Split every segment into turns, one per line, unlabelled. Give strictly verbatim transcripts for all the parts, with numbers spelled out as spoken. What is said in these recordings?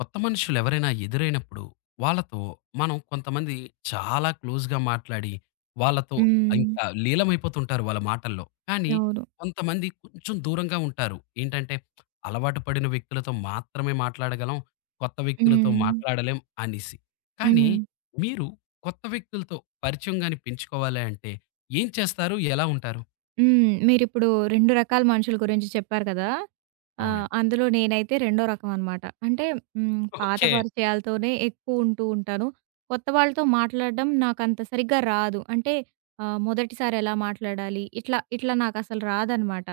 కొత్త మనుషులు ఎవరైనా ఎదురైనప్పుడు వాళ్ళతో మనం కొంతమంది చాలా క్లోజ్‌గా మాట్లాడి, వాళ్ళతో
హ్మ్.
ఇంకా లీలమైపోతుంటారు వాళ్ళ మాటల్లో. కానీ
అవును.
కొంతమంది కొంచెం దూరంగా ఉంటారు. ఏంటంటే అలవాటు పడిన వ్యక్తులతో మాత్రమే మాట్లాడగలం. కొత్త వ్యక్తులతో
హ్మ్.
మాట్లాడలేం అనేసి. కానీ
హ్మ్.
మీరు కొత్త వ్యక్తులతో పరిచయం గాని పెంచుకోవాలి అంటే ఏం చేస్తారు? ఎలా ఉంటారు?
హ్మ్. మీరిప్పుడు రెండు రకాల మనుషుల గురించి చెప్పారు కదా! ఆహ్,
అవునండి.
అందులో నేనైతే రెండో రకం అనమాట. అంటే హ్మ్, పాత
ఓకే.
పరిచయాలతోనే ఎక్కువ ఉంటూ ఉంటాను. కొత్త వాళ్ళతో మాట్లాడడం నాకంత సరిగ్గా రాదు. అంటే ఆహ్, మొదటిసారి ఎలా మాట్లాడాలి? ఇట్లా, ఇట్లా నాకసలు రాదనమాట.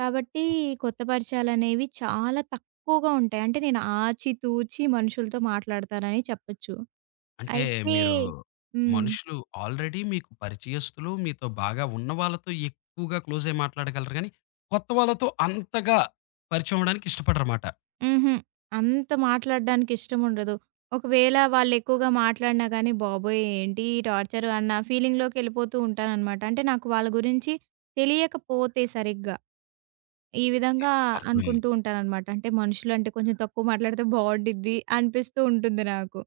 కాబట్టి కొత్త పరిచయాలనేవి చాలా తక్కువగా ఉంటాయి. అంటే నేను ఆచితూచి మనుషులతో మాట్లాడతానని చెప్పొచ్చు.
అంటే
అయితే
మీరు
హ్మ్.
మనుషులు ఆల్రెడీ మీకు పరిచయస్తులు, మీతో బాగా ఉన్న వాళ్ళతో ఎక్కువగా క్లోజ్ అయ్యి మాట్లాడగలరు గానీ, కొత్త వాళ్ళతో అంతగా పరిచయం అవ్వడానికి ఇష్టపడరమాట.
హుహు. అంత మాట్లాడడానికి ఇష్టముండదు. ఒకవేళ వాళ్ళెక్కువగా మాట్లాడినా గానీ, బాబోయ్! ఏంటి ఈ టార్చర్ అన్న ఫీలింగ్‌లోకెళ్ళిపోతూ ఉంటాననమాట. అంటే నాకు వాళ్ళ గురించి తెలియకపోతే సరిగ్గా, ఈ విధంగా
అర్థమైంది.
అనుకుంటూ ఉంటాననమాట. అంటే మనుషులంటే కొంచెం తక్కువ మాట్లాడితే బావుండిద్ది అనిపిస్తూ ఉంటుంది నాకు.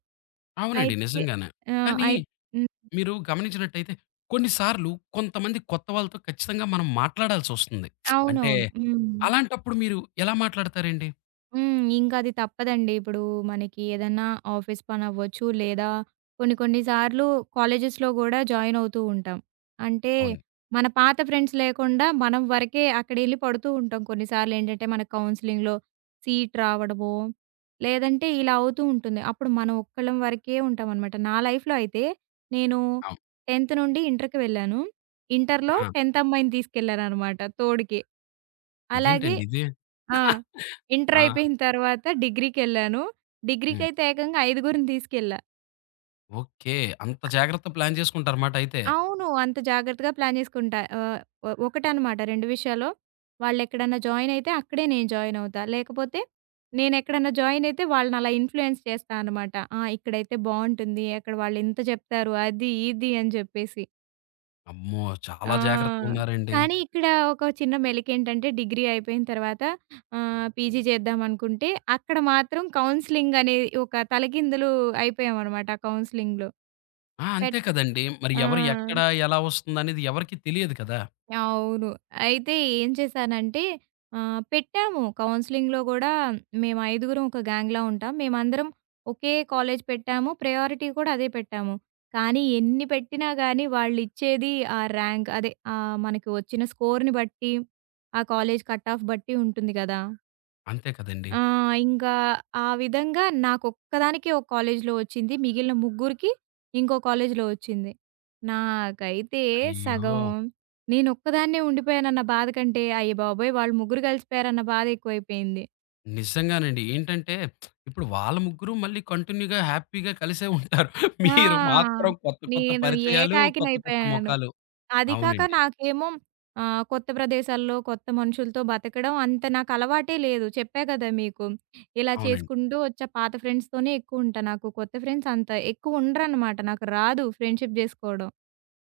అవునండి.
అయితే
నిజంగానే.
ఆ!
కానీ
అయి హ్మ్.
మీరు గమనించినట్టయితే కొన్ని సార్లు కొంతమంది కొత్త వాళ్ళతో ఖచ్చితంగా మనం మాట్లాడాల్సొస్తుంది. అంటే
అవునవును. హ్మ్.
అలాంటప్పుడు మీరు ఎలా మాట్లాడతారండి?
హ్మ్. ఇంకది తప్పదండి. ఇప్పుడు మనకి ఏదన్నా ఆఫీస్ పనవ్వచ్చు, లేదా కొన్ని కొన్ని సార్లు కాలేజెస్‌లో గూడా జాయిన్ అవుతూ ఉంటాం. అంటే
అవును.
మన పాత ఫ్రెండ్స్ లేకుండా మనం వరకే అక్కడెళ్లి పడుతూ ఉంటాం. కొన్నిసార్లేంటంటే మన కౌన్సెలింగ్‌లో సీట్ రావడమో, లేదంటే ఇలా అవుతూ ఉంటుంది. అప్పుడు మనం ఒక్కళ్ళం వరకే ఉంటామనమాట. నా లైఫ్‌లో అయితే నేను
అవును.
10థ్ నుండి ఇంటర్‌కి వెళ్ళాను. ఇంటర్‌లో
ఆ!
10థ్ అమ్మాయిని తీసుకెళ్లారనమాట తోడుకి. అలాగే
ఇదేంటండి ఇది?
ఆ! ఇంటర్
ఆ!
అయిపోయిన తర్వాత డిగ్రీకెళ్ళాను.
హ్మ్.
డిగ్రీకైతే ఏకంగా ఐదుగురిని తీసుకెళ్ళా.
ఓకే. అంత జాగ్రత్త ప్లాన్ చేసుకుంటారుమాట అయితే.
అవును. అంత జాగ్రత్తగా ప్లాన్ చేసుకుంటా. ఆహ్, ఒ ఒకటనమాట రెండు విషయాలు. వాళ్ళెక్కడన్నా జాయిన్ అయితే అక్కడే నేను జాయిన్ అవుతా. లేకపోతే నేనెక్కడన్నా జాయిన్ అయితే వాళ్ళని అలా ఇన్‌ఫ్లూయెన్స్ చేస్తా అనమాట. ఆ! ఇక్కడైతే బావుంటుంది. అక్కడ వాళ్ళు ఇంత చెప్తారు. అది, ఇది అని చెప్పేసి.
అమ్మో! చాలా
ఆ!
జాగ్రత్తగున్నారండి.
కానీ ఇక్కడ ఒక చిన్న మెలికేంటంటే డిగ్రీ అయిపోయిన తర్వాత ఆహ్, పీజీ చేద్దామనుకుంటే అక్కడ మాత్రం కౌన్సెలింగ్ అనేది ఒక తలకిందులు అయిపోయామనమాట ఆ కౌన్సెలింగ్‌లో.
ఆ! అంతే
పెట్
కదండీ. మరి
ఆ!
ఎవరు ఎక్కడ, ఎలా వస్తుందనేది ఎవరికీ తెలియదు కదా!
అవును. అయితే ఏం చేశానంటే ఆహ్, పెట్టాము కౌన్సెలింగ్‌లో గూడా మేము ఐదుగురం ఒక గ్యాంగ్‌లా ఉంటాం. మేమందరం ఒకే కాలేజ్ పెట్టాము. ప్రయారిటీ కూడా అదే పెట్టాము. కానీ ఎన్ని పెట్టినా గానీ వాళ్ళిచ్చేది ఆ ర్యాంక్ అదే ఆహ్, మనకి వచ్చిన స్కోర్‌ని బట్టి, ఆ కాలేజ్ కట్ ఆఫ్ బట్టి ఉంటుంది గదా!
అంతే కదండీ.
ఆ! ఇంకా ఆ విధంగా నాకొక్కదానికే ఒక కాలేజీలో వచ్చింది. మిగిలిన ముగ్గురికి ఇంకో కాలేజీలో వచ్చింది. నాకైతే
అయ్యో!
సగం నేనొక్కదాన్నే ఉండిపోయానన్న బాధ కంటే, అయ్యబాబోయ్! వాళ్ళు ముగ్గురు కలిసిపోయారన్న బాధ ఎక్కువైపోయింది.
నిజంగానండి. ఏంటంటే ఇప్పుడు వాళ్ళ ముగ్గురు మళ్ళీ కంటిన్యూ‌గా హ్యాపీగా కలిసే ఉంటారు. మీరు
ఆ!
మాత్రం కొత్త కొత్త
నేను
పరిచయాలు, కొత్త కొత్త
ఏకాకినైపోయాను.
మొఖాలు.
అది కాక
అవునండి.
నాకేమో ఆహ్, కొత్త ప్రదేశాల్లో, కొత్త మనుషులతో బతకడం అంత నాకు అలవాటే లేదు. చెప్పా కదా మీకు. ఇలా
అవునండి.
చేసుకుంటూ వచ్చా. పాత ఫ్రెండ్స్‌తోనే ఎక్కువుంటా. నాకు కొత్త ఫ్రెండ్స్ అంత ఎక్కువ ఉండరనమాట. నాకు రాదు ఫ్రెండ్‌షిప్ జేసుకోవడం.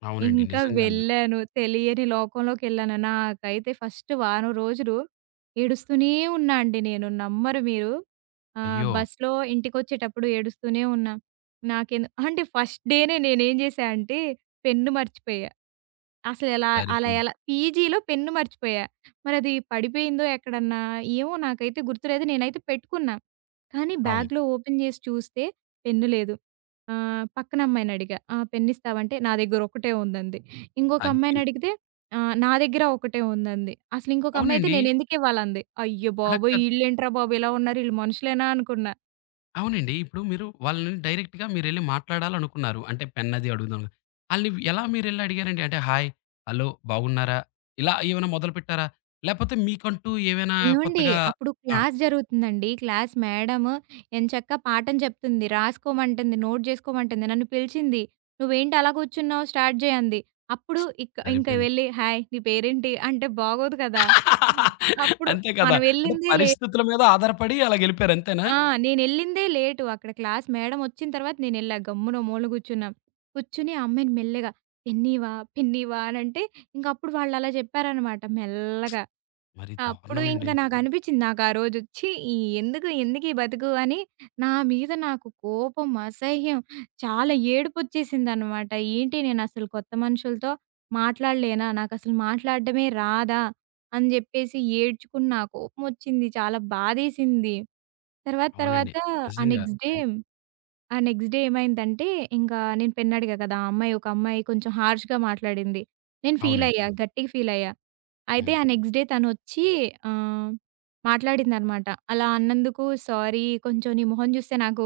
అవునండి.
ఇంకా
నిజంగానే.
వెళ్ళాను. తెలియని లోకంలోకెళ్ళాను. నాకైతే ఫస్ట్ వారం రోజులు ఏడుస్తూనే ఉన్నా అండి నేను. నమ్మరు మీరు. ఆహ్,
అయ్యో!
బస్‌లో ఇంటికొచ్చేటప్పుడు ఏడుస్తూనే ఉన్నా. నాకేందో అంటే ఫస్ట్ డేనే నేనేం చేశా అంటే పెన్ను మర్చిపోయా. అసలెలా అలా
సరిపోయింది.
ఎలా పీజీలో పెన్ను మర్చిపోయా. మరది పడిపోయిందో ఎక్కడన్నా? ఏమో నాకైతే గుర్తులేదు. నేనైతే పెట్టుకున్నా. కానీ
అవును.
బ్యాగ్‌లో ఓపెన్ జేసి చూస్తే పెన్ను లేదు. ఆహ్, పక్కన అమ్మాయినడిగా, "ఆ! పెన్నిస్తావంటే" నా దగ్గర ఒకటే ఉందంది. ఇంకొక
అది.
అమ్మాయినడిగితే ఆహ్, "నా దగ్గర ఒకటే ఉందంది." అసలు ఇంకొక అమ్మాయి అయితే
అవునండి.
"నేనెందుకివ్వాలంది." అయ్య
అలా
బాబోయ్!
కాదు
ఈళ్ళేంట్రా బాబు ఇలా ఉన్నారు, ఈళ్ళు మనుషులేనా అనుకున్న.
అవునండి. ఇప్పుడు మీరు వాళ్ళని డైరెక్ట్‌గా మీరెళ్లి మాట్లాడాలనుకున్నారు. అంటే పెన్ అది అడుగుదాం. ఆళ్ళని ఎలా మీరెళ్లి అడిగారండి? అంటే హాయ్, హలో, బాగున్నారా? ఇలా ఏమైనా మొదలుపెట్టారా? లేపోతే మీకంటూ ఏవైనా
ఏవండీ!
కొత్తగా
అప్పుడు
ఆ!
క్లాస్ జరుగుతుందండి. క్లాస్ మేడము ఎంచక్కా పాఠం చెప్తుంది. రాసుకోమంటుంది. నోట్ జేసుకోమంటుంది. నన్ను పిలిచింది. "నువ్వేంటి అలా కూర్చున్నావు? స్టార్ట్ జేయి" అంది. అప్పుడు ఇక ఇంక
సరిపోయింది.
వెళ్ళి "హాయ్! నీ పేరేంటి?" అంటే బాగోదు కదా! హ్మ్. అప్పుడు
అంతే కదా!
మనం
అంటే
ఎళ్ళిందే లే
పరిస్థితుల మీద ఆధారపడి అలాగెళ్ళిపోయారు అంతేనా?
ఆ! నేనెళ్ళిందే లేటు. అక్కడ క్లాస్ మేడం వచ్చిన తర్వాత నేనెళ్ళా. గమ్మున ఓ మూల కూర్చున్నాం. కూర్చొని ఆ అమ్మాయిని మెల్లగా "పెన్నీవా? పెన్నీవా?" అనంటే ఇంకప్పుడు వాళ్ళలా చెప్పారనమాట మెల్లగా.
మరి
అప్పుడు ఇంక
దారుణమండి.
నాకనిపిచ్చింది. నాకు ఆ రోజొచ్చి ఈ ఎందుకు ఎందుకు ఈ బతుకు అని నా మీద నాకు కోపం, అసహ్యం చాలా ఏడుపొచ్చేసిందనమాట. ఏంటి నేనసలు కొత్త మనుషులతో మాట్లాడలేనా? నాకసలు మాట్లాడడమే రాదా? అని జెప్పేసి ఏడ్చుకున్నా. కోపమొచ్చింది. చాలా బాధేసింది. తర్వాత
అవునండి.
తర్వాత ఆ
నిజంగా.
నెక్స్ట్ డే
హ్మ్.
ఆ! నెక్స్ట్ డే ఏమైందంటే, ఇంకా నేను పెన్ అడిగా కదా! ఆ అమ్మాయి ఒక అమ్మాయి కొంచెం హార్ష్‌గా మాట్లాడింది. నేను
అవునండి.
ఫీలయ్యా. హ్మ్. గట్టిగా ఫీలయ్యా. అయితే
హ్మ్.
ఆ నెక్స్ట్ డే తనొచ్చి ఆహ్, మాట్లాడిందనమాట. "అలా అన్నందుకు సారీ. కొంచెం నీ మొహం చూస్తే నాకు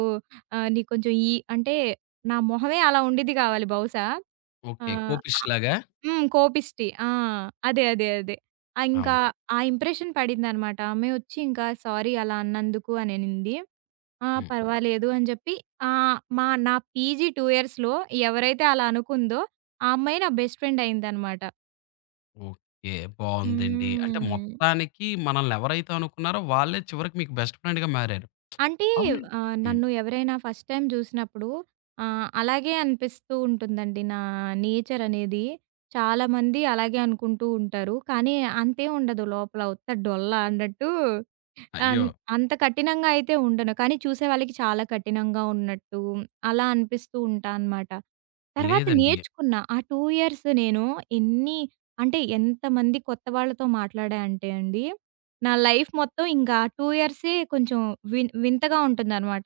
ఆహ్, నీకు కొంచెం ఈ" అంటే నా మొహమే అలా ఉండిద్ది కావాలి బహుశా.
ఓకే.
ఆహ్, అ
కోపిష్‌లాగా.
హ్మ్. కోపిష్టి. ఆ! అదే. అదే. అదే. ఆహ్, ఇంకా
అవును.
ఆ ఇంప్రెషన్ పడిందనమాట. ఆ అమ్మాయి వచ్చి ఇంకా "సారీ అలా అన్నందుకు" అననింది. ఆ!
హ్మ్.
పర్వాలేదు అని జెప్పి ఆహ్, మా నా పీజీ రెండు ఇయర్స్‌లో ఎవరైతే అలా అనుకుందో, ఆ అమ్మాయి నా బెస్ట్ ఫ్రెండ్ అయిందనమాట.
ఓకే. బావుందండి. అంటే
హ్మ్.
మొత్తానికి మనల్ని ఎవరైతే అనుకున్నారో వాళ్ళే చివరికి మీకు బెస్ట్ ఫ్రెండ్‌గా మారారు.
అంటే
అవునండి.
ఆహ్,
హ్మ్.
నన్ను ఎవరైనా ఫస్ట్ టైమ్ జూసినప్పుడు ఆహ్, అలాగే అనిపిస్తూ ఉంటుందండి. నా నేచర్ అనేది. చాలామంది అలాగే అనుకుంటూ ఉంటారు. కానీ అంతేం ఉండదు లోపల ఉత్త డొల్ల అన్నట్టు
అయ్యో!
అన్ అంత కఠినంగా అయితే ఉండను. కానీ చూసే వాళ్ళకి చాలా కఠినంగా ఉన్నట్టు అలా అనిపిస్తూ ఉంటా అనమాట. తర్వాత
లేదండి.
నేర్చుకున్నా. ఆ రెండు ఇయర్స్ నేను ఎన్ని అంటే ఎంతమంది కొత్త వాళ్ళతో మాట్లాడా అంటే అండి నా లైఫ్ మొత్తం ఇంక ఆ రెండు ఇయర్సే కొంచెం విన్ వింతగా ఉంటుందనమాట.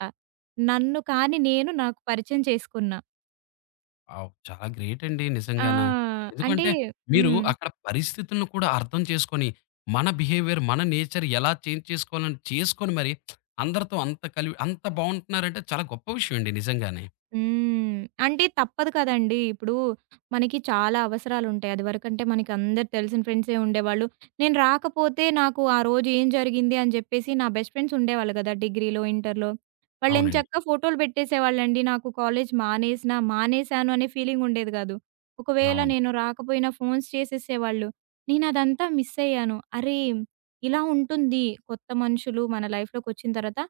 నన్ను కాని నేను నాకు పరిచయం చేసుకున్నా.
అవ్ చాలా గ్రేట్ అండి
ఆ!
నిజంగాన.
అంటే
ఎందుకంటే మీరు
హ్మ్.
అక్కడ పరిస్థితులను కూడా అర్థం చేసుకొని, మన బిహేవియర్, మన నేచర్ ఎలా చేంజ్ చేసుకోవాలని చేసుకొని మరి అందరితో అంత కలివి అంత బావుంటున్నారంటే చాలా గొప్ప విషయం అండి నిజంగానే.
హ్మ్. అంటే తప్పదు కదండీ! ఇప్పుడు మనకి చాలా అవసరాలుంటాయి. అదివరకంటే మనకి అందరు తెలిసిన ఫ్రెండ్సే ఉండేవాళ్ళు. నేను రాకపోతే నాకు ఆ రోజు ఏం జరిగింది అని చెప్పేసి నా బెస్ట్ ఫ్రెండ్స్ ఉండేవాళ్ళు కదా! డిగ్రీలో, ఇంటర్‌లో.
అవునండి.
వాళ్ళెంచక్కా ఫోటోలు పెట్టేసేవాళ్ళండి. నాకు కాలేజ్ మానేసినా, మానేశాను అనే ఫీలింగ్ ఉండేది కాదు. ఒకవేళ
అవును.
నేను రాకపోయినా ఫోన్స్ చేసేసేవాళ్ళు. నేనదంతా మిస్ అయ్యాను. అరే! ఇలా ఉంటుంది కొత్త మనుషులు మన లైఫ్‌లోకొచ్చిన తర్వాత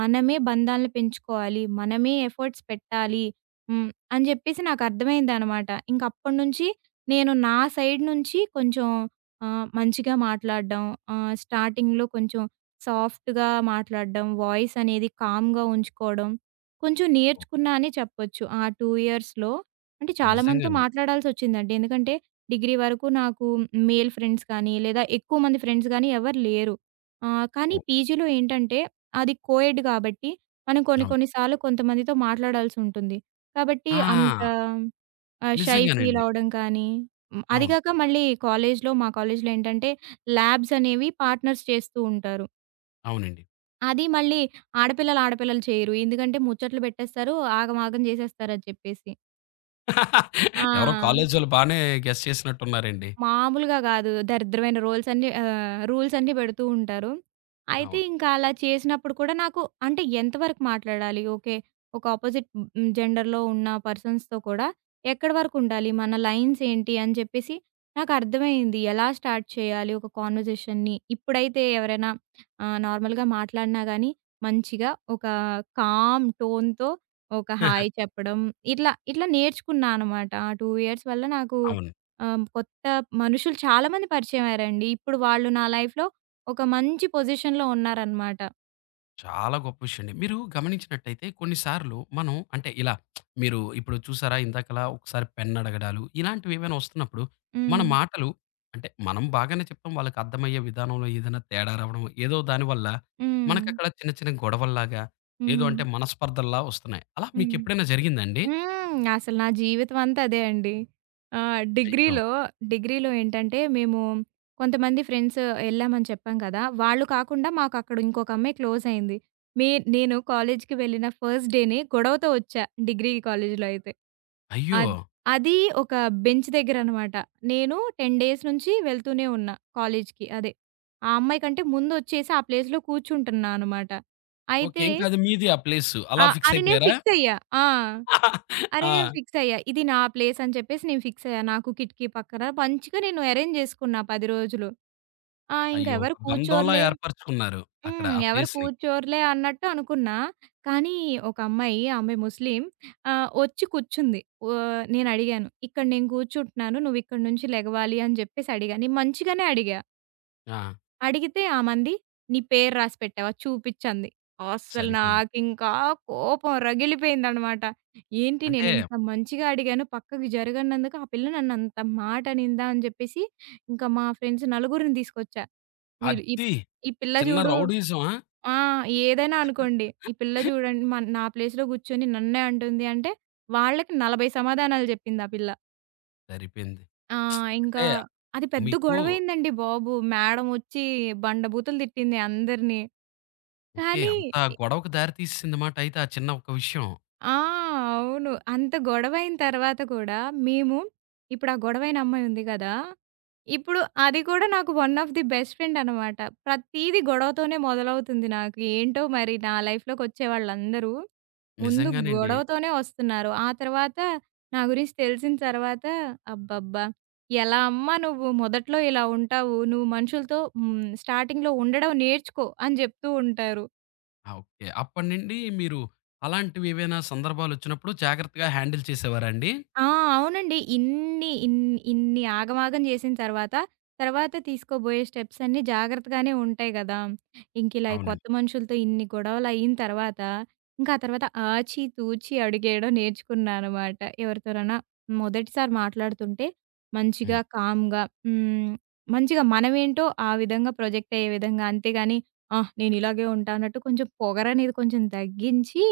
మనమే బంధాలను పెంచుకోవాలి. మనమే ఎఫర్ట్స్ పెట్టాలి. హ్మ్. అని జెప్పేసి నాకర్థమైందనమాట. ఇంకప్పటినుంచి నేను నా సైడ్ నుంచి కొంచెం ఆహ్, మంచిగా మాట్లాడడం, ఆహ్, స్టార్టింగ్‌లో కొంచెం సాఫ్ట్‌గా మాట్లాడడం, వాయిస్ అనేది కామ్‌గా ఉంచుకోవడం కొంచెం
ఓహ్!
నేర్చుకున్నా అనే చెప్పొచ్చు. ఆ రెండు ఇయర్స్‌లో అంటే చాలా మందితో
నిజంగానే.
మాట్లాడాల్సొచ్చిందండి. ఎందుకంటే డిగ్రీ వరకు నాకు మేల్ ఫ్రెండ్స్ కానీ, లేదా ఎక్కువ మంది ఫ్రెండ్స్ గానీ ఎవరు లేరు. ఆహ్, కానీ
ఓహ్!
పీజీలో ఏంటంటే అది కోఎడ్ కాబట్టి, మనం కొన్ని
అవును.
కొన్ని సార్లు కొంతమందితో మాట్లాడాల్సుంటుంది. కాబట్టి అంత
ఆ!
ఆహ్, షై ఫీల్
నిజంగానండి.
అవ్వడం కానీ, హ్మ్. అది
అవును.
కాక మళ్ళీ కాలేజ్‌లో మా కాలేజ్‌లో ఏంటంటే ల్యాబ్స్ అనేవి పార్ట్నర్స్ చేస్తూ ఉంటారు.
అవునండి.
అది మళ్ళీ ఆడపిల్లలు, ఆడపిల్లలు చేయరు. ఎందుకంటే ముచ్చట్లు పెట్టేస్తారు. ఆగమాగం చేసేస్తారని చెప్పేసి. ఆ!
ఎవరో కాలేజీ వాళ్ళు బానే గెస్ చేసినట్టున్నారండి.
మామూలుగా గాదు. దరిద్రమైన రోల్స్ అన్నీ ఆహ్, రూల్స్ అన్నీ పెడుతూ ఉంటారు. అయితే
అవును.
ఇంకా అలా చేసినప్పుడు కూడా నాకు అంటే ఎంతవరకు మాట్లాడాలి? ఓకే. ఒక అపోజిట్ హ్మ్, జెండర్‌లో ఉన్న పర్సన్స్‌తో కూడా ఎక్కడి వరకు ఉండాలి? మన లైన్స్ ఏంటి? అని చెప్పేసి నాకు అర్థమైంది. ఎలా స్టార్ట్ చేయాలి ఒక కాన్వర్జేషన్‌ని? ఇప్పుడైతే ఎవరైనా ఆహ్, నార్మల్‌గా మాట్లాడినా గానీ మంచిగా ఒక కామ్ టోన్‌తో ఒక హాయ్ చెప్పడం. ఇట్లా, ఇట్లా నేర్చుకున్నా అనమాట. ఆ రెండు ఇయర్స్ వల్ల నాకు
అవును.
ఆహ్, కొత్త ఆహ్, మనుషులు చాలామంది పరిచయమయ్యారండి. ఇప్పుడు వాళ్ళు నా లైఫ్‌లో ఒక మంచి పొజిషన్‌లో ఉన్నారనమాట.
చాలా గొప్ప విషయం అండి. మీరు గమనించినట్టయితే కొన్ని సార్లు మనం అంటే ఇలా మీరు ఇప్పుడు చూసారా ఇందాకలా ఒకసారి పెన్ అడగడాలు ఇలాంటివేవైనా వస్తున్నప్పుడు మన
హ్మ్.
మాటలు అంటే మనం బాగానే చెప్తాం. వాళ్ళకి అర్థమయ్యే విధానంలో ఏదైనా తేడా రావడం ఏదో దానివల్ల
హ్మ్.
మనకక్కడ చిన్న చిన్న గొడవల్లాగా ఏదో
హ్మ్.
అంటే మనస్పర్ధల్లా వస్తున్నాయి. అలా
హ్మ్.
మీకెప్పుడైనా జరిగిందా అండి?
హ్మ్. అసలు నా జీవితం అంతా అదే అండి. ఆహ్,
అయ్యో!
డిగ్రీలో, డిగ్రీలో ఏంటంటే మేము కొంతమంది ఫ్రెండ్స్ ఎళ్ళామని చెప్పాం కదా! వాళ్ళు కాకుండా మాకక్కడ ఇంకొక అమ్మాయి క్లోజ్ అయింది. మే నేను కాలేజ్‌కి వెళ్ళిన ఫస్ట్ డేనే గొడవతో వచ్చా డిగ్రీ కాలేజ్‌లో అయితే.
అయ్యో!
అద్ అది ఒక బెంచ్ దగ్గరనమాట. నేను పది డేస్ నుంచి వెళ్తూనే ఉన్నా కాలేజ్‌కి. అదే. ఆ అమ్మాయి కంటే ముందు వచ్చేసి ఆ ప్లేస్‌లో కూర్చుంటున్నా అనమాట.
ఓకే.
అయితే
ఇంక అది మీది ఆ ప్లేసు.
ఆ!
అలా ఫిక్స్
అని నేను
అయిపోయారా?
ఫిక్స్ అయ్యా. ఆ! అరే! నేను
ఆ!
ఫిక్స్ అయ్యా. ఇది నా ప్లేస్ అని చెప్పేసి నేను ఫిక్స్ అయ్యా. నాకు కిటికీ పక్కన మంచిగా నేను అరేంజ్ చేసుకున్నా పది రోజులు. ఆ! ఇంక
అయ్యో!
ఎవరు
ఒక బంధంలా
కూర్చోరులే
ఏర్పరచుకున్నారు అక్కడ
హ్మ్.
ఆ
ఎవరు
ప్లేస్‌ని.
కూర్చోరులే అన్నట్టు అనుకున్నా. కానీ ఒక అమ్మాయి ఆమె ముస్లిం ఆహ్, వచ్చి కూర్చుంది. ఆహ్, నేను అడిగాను. "ఇక్కడ నేను కూర్చుంటున్నాను. నువ్వు ఇక్కడి నుంచి లెగవాలి" అని చెప్పేసి అడిగా. నేను మంచిగానే అడిగా.
ఆ!
అడిగితే ఆమంది, "నీ పేరు రాసి పెట్టావా? చూపిచ్చంది." అస్సలు
సరిపోయింది.
నాకింకా కోపం రగిలిపోయిందనమాట. ఏంటి
అంటే
నేనింత మంచిగా అడిగాను, పక్కకి జరగనందుకు ఆ పిల్ల నన్నంత మాట అనిందా అని జెప్పేసి, ఇంకా మా ఫ్రెండ్స్ నలుగురిని తీసుకొచ్చా. వీళ్ళు ఈ
అద్ది
ఈ పిల్ల
చిన్న
జూడు
రౌడీయిజమా?
ఆ! ఏదైనా అనుకోండి. ఈ పిల్ల జూడండి మన్ నా ప్లేస్‌లో గూర్చొని నన్నే అంటుంది అంటే, వాళ్ళకి నలభై సమాధానాలు జెప్పింది ఆ పిల్ల.
సరిపోయింది.
ఆ! ఇంకా
అంటే
అది పెద్ద
మీకు
గొడవయిందండి బాబు. మేడమొచ్చి బండబూతులు తిట్టింది అందరిని.
ఓకే.
కానీ
అంత
ఇ
గొడవకు దారి తీసేసిందన్నమాట అయితే ఆ చిన్న ఒక విషయం.
ఆ! అవును. అంత గొడవైన తర్వాత కూడా మేము ఇప్పుడు ఆ గొడవైన అమ్మాయి ఉంది గదా! ఇప్పుడు అది కూడా నాకు one of the best friend అనమాట. ప్రతీది గొడవతోనే మొదలవుతుంది నాకు. ఏంటో మరి నా లైఫ్‌లోకొచ్చే వాళ్ళందరూ ముందు
నిజంగానండి.
గొడవతోనే వస్తున్నారు. ఆ తర్వాత నా గురించి తెలిసిన తర్వాత అబ్బబ్బా! ఎలా అమ్మా నువ్వు మొదట్లో ఇలా ఉంటావు. నువ్వు మనుషులతో హ్మ్. స్టార్టింగ్‌లో ఉండడం నేర్చుకో అని జెప్తూ ఉంటారు.
ఆ! ఓకే. అప్పటినుండి మీరు అలాంటివి ఏవైనా సందర్భాలొచ్చినప్పుడు జాగ్రత్తగా హ్యాండిల్ చేసేవారా అండి?
ఆ! అవునండి. ఇన్ని ఇన్ ఇన్ని ఆగమాగం చేసిన తర్వాత, తర్వాత తీసుకోబోయే స్టెప్స్ అన్నీ జాగ్రత్తగానే ఉంటాయి గదా! ఇంకిలా ఈ
అవునండి.
కొత్త మనుషులతో ఇన్ని గొడవలయిన తర్వాత, ఇంకా ఆ తర్వాత ఆచి తూచి అడుగేయడం నేర్చుకున్నాననమాట. ఎవరితోనైనా మొదటిసారి మాట్లాడుతుంటే మంచిగా
హ్మ్.
కామ్‌గా హ్మ్. మంచిగా మనమేంటో ఆ విధంగా ప్రొజెక్ట్ అయ్యే విధంగా అంతేగాని, ఆ! నేనిలాగే ఉంటా అన్నట్టు కొంచెం పొగరనేది కొంచెం తగ్గించి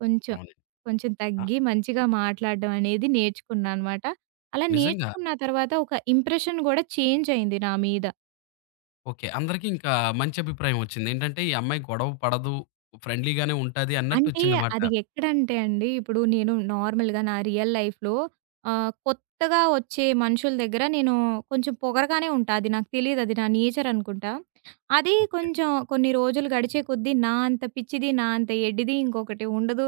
కొంచెం
అవునండి.
కొంచెం
ఆ!
తగ్గి మంచిగా మాట్లాడడం అనేది నేర్చుకున్నా అనమాట. అలా
నిజంగా
నేర్చుకున్న తర్వాత ఒక ఇంప్రెషన్ గూడా చేంజ్ అయింది నా మీద.
ఓకే. అందరికీ ఇంకా మంచి అభిప్రాయం వచ్చింది. ఏంటంటే ఈ అమ్మాయి గొడవ పడదు, ఫ్రెండ్లీగానే ఉంటాది
అంటే
అన్నట్టొచ్చిందన్నమాట.
అది ఎక్కడంటే అండి, ఇప్పుడు నేను నార్మల్‌గా నా రియల్ లైఫ్‌లో ఆహ్, కొత్తగా వచ్చే మనుషుల దగ్గర నేను కొంచెం పొగరుగానే ఉంటా. అది నాకు తెలీదు. అది నా నేచర్ అనుకుంటా. అది
ఓకే.
కొంచెం కొన్ని రోజులు గడిచే కొద్దీ నా అంత పిచ్చిది, నా అంత ఎడ్డిది ఇంకొకటి ఉండదు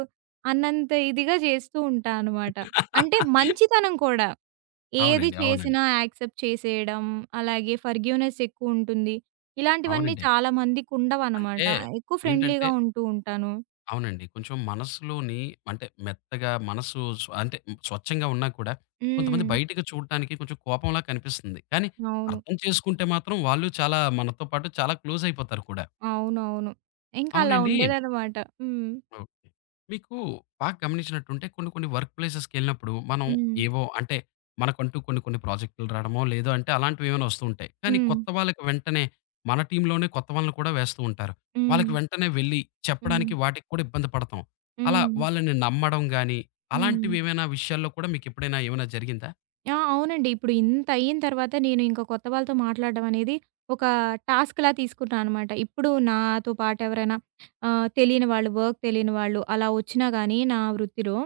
అన్నంత ఇదిగా చేస్తూ ఉంటా అనమాట. అంటే మంచితనం కూడా. ఏది
అవునండి. అవునండి.
చేసినా యాక్సెప్ట్ చేసేయడం, అలాగే ఫర్‌గివ్‌నెస్ ఎక్కువుంటుంది. ఇలాంటివన్నీ
అవునండి.
చాలా మందికుండవనమాట.
అంటే
ఎక్కువ
ఏంటంటే
ఫ్రెండ్లీగా ఉంటూ ఉంటాను.
అవునండి. కొంచెం మనసులోని అంటే మెత్తగా మనసు స్వ అంటే స్వచ్ఛంగా ఉన్నా కూడా కొంతమంది
హ్మ్.
బయటకి చూడటానికి కొంచెం కోపంలా కనిపిస్తుంది. కానీ
అవును.
అర్థం చేసుకుంటే మాత్రం వాళ్ళు చాలా మనతో పాటు చాలా క్లోజ్ అయిపోతారు కూడా.
అవునవును. ఇంకా అలా
అవునండి
ఉండేదనమాట. హ్మ్.
ఓకే. మీకు బాగా గమనించినట్టుంటే కొన్ని కొన్ని వర్క్ ప్లేసెస్‌కెళ్ళినప్పుడు మనం
హ్మ్.
ఏవో అంటే మనకంటూ కొన్ని కొన్ని ప్రాజెక్టులు రాడమో, లేదో అంటే అలాంటివి ఏమైనా వస్తూ ఉంటాయి. కానీ
హ్మ్.
కొత్త వాళ్ళకి వెంటనే మన టీమ్‌లోనే కొత్త వాళ్ళని కూడా వేస్తూ ఉంటారు.
హ్మ్.
వాళ్ళకి వెంటనే వెళ్ళి
హ్మ్.
చెప్పడానికి వాటికి కూడా ఇబ్బంది పడతాం. అలా
హ్మ్.
వాళ్ళని నమ్మడం గాని,
హ్మ్.
అలాంటివి ఏమైనా విషయాల్లో కూడా మీకెప్పుడైనా ఏమైనా జరిగిందా?
ఆ! అవునండి. ఇప్పుడు ఇంత అయిన తర్వాత నేను ఇంక కొత్త వాళ్ళతో మాట్లాడడం అనేది ఒక టాస్క్‌లా తీసుకున్నా అనమాట. ఇప్పుడు నాతో పాటు ఎవరైనా ఆహ్, తెలియని వాళ్ళు, వర్క్ తెలియని వాళ్ళు అలా వచ్చినా గానీ నా వృత్తిలో,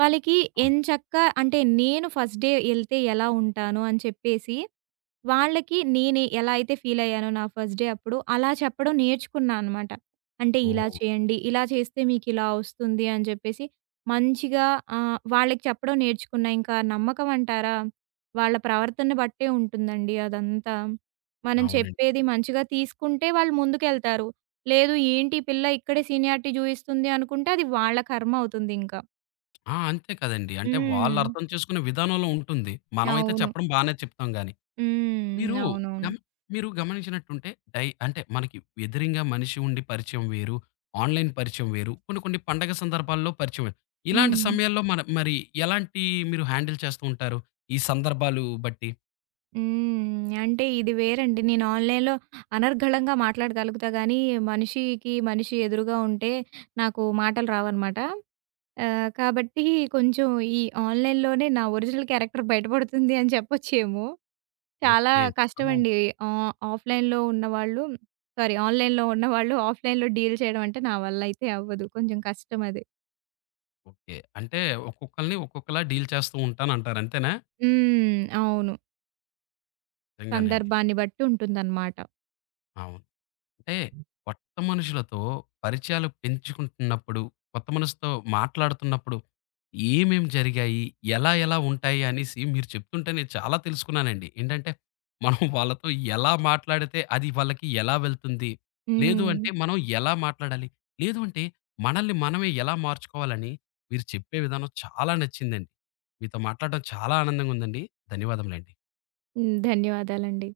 వాళ్ళకి
అవును.
ఎంచక్కా అంటే నేను ఫస్ట్ డే ఎళ్తే ఎలా ఉంటాను అని చెప్పేసి వాళ్ళకి నేనే ఎలా అయితే ఫీలయ్యానో నా ఫస్ట్ డే అప్పుడు, అలా చెప్పడం నేర్చుకున్నా అనమాట. అంటే ఇలా
ఓహ్!
చేయండి, ఇలా చేస్తే మీకిలా వస్తుంది అని చెప్పేసి మంచిగా ఆహ్, వాళ్ళకి చెప్పడం నేర్చుకున్నా. ఇంకా నమ్మకం అంటారా? వాళ్ళ ప్రవర్తన బట్టే ఉంటుందండి అదంతా. మనం
అవునండి.
చెప్పేది మంచిగా తీసుకుంటే వాళ్ళు ముందుకెళ్తారు. లేదు ఏంటి ఈ పిల్ల ఇక్కడే సీనియారిటీ చూయిస్తుంది అనుకుంటే అది వాళ్ళ కర్మ అవుతుందింకా.
ఆ! అంతే కదండీ. అంటే వాళ్ళు
హ్మ్.
అర్థం చేసుకునే విధానంలో ఉంటుంది. మనమైతే
అవును.
చెప్పడం బానే చెప్తాం గాని.
హ్మ్.
మీరు
అవునవును.
గమ మీరు గమనించినట్టుంటే డై అంటే మనకి ఎదురింగా మనిషి ఉండి పరిచయం వేరు. ఆన్‌లైన్ పరిచయం వేరు. కొన్ని కొన్ని పండగ సందర్భాల్లో పరిచయం వేరు. ఇలాంటి
హ్మ్.
సమయాల్లో మన మరి ఎలాంటి మీరు హ్యాండిల్ చేస్తూ ఉంటారు? ఈ సందర్భాలు బట్టి?
హ్మ్. అంటే ఇది వేరండి. నేను ఆన్‌లైన్‌లో అనర్గళంగా మాట్లాడగలుగుతా గానీ, మనిషికి మనిషి ఎదురుగా ఉంటే నాకు మాటలు రావనమాట. ఆహ్, కాబట్టి కొంచెం ఈ ఆన్‌లైన్‌లోనే నా ఒరిజినల్ క్యారెక్టర్ బయటపడుతుంది అని చెప్పొచ్చేమో! చాలా
ఓకే. చాలా బావుంది.
కష్టమండి. ఆహ్, ఆఫ్‌లైన్‌లో ఉన్నవాళ్ళు సారీ, ఆన్‌లైన్‌లో ఉన్నవాళ్ళు ఆఫ్‌లైన్‌లో డీల్ చేయడం అంటే నా వల్ల అయితే అవ్వదు. కొంచెం కష్టం అది.
ఓకే. అంటే ఒక్కొక్కళ్ళని ఒక్కొక్కలా డీల్ చేస్తూ ఉంటానంటారు అంతేనా?
హ్మ్. అవును.
నిజంగానండి.
సందర్భాన్ని బట్టి ఉంటుందన్నమాట.
అవును. అంటే కొత్త మనుషులతో పరిచయాలు పెంచుకుంటున్నప్పుడు, కొత్త మనసుతో మాట్లాడుతున్నప్పుడు ఏమేమి జరిగాయి? ఎలా ఎలా ఉంటాయి అనేసి మీరు చెప్తుంటే నేను చాలా తెలుసుకున్నానండి. ఏంటంటే మనం వాళ్ళతో ఎలా మాట్లాడితే అది వాళ్ళకి ఎలా వెళ్తుంది? లేదు
హ్మ్.
అంటే మనం ఎలా మాట్లాడాలి? లేదు అంటే మనల్ని మనమే ఎలా మార్చుకోవాలని మీరు చెప్పే విధానం చాలా నచ్చిందండి. మీతో మాట్లాడడం చాలా ఆనందంగా ఉందండి. ధన్యవాదములండి.
హ్మ్. ధన్యవాదాలండి.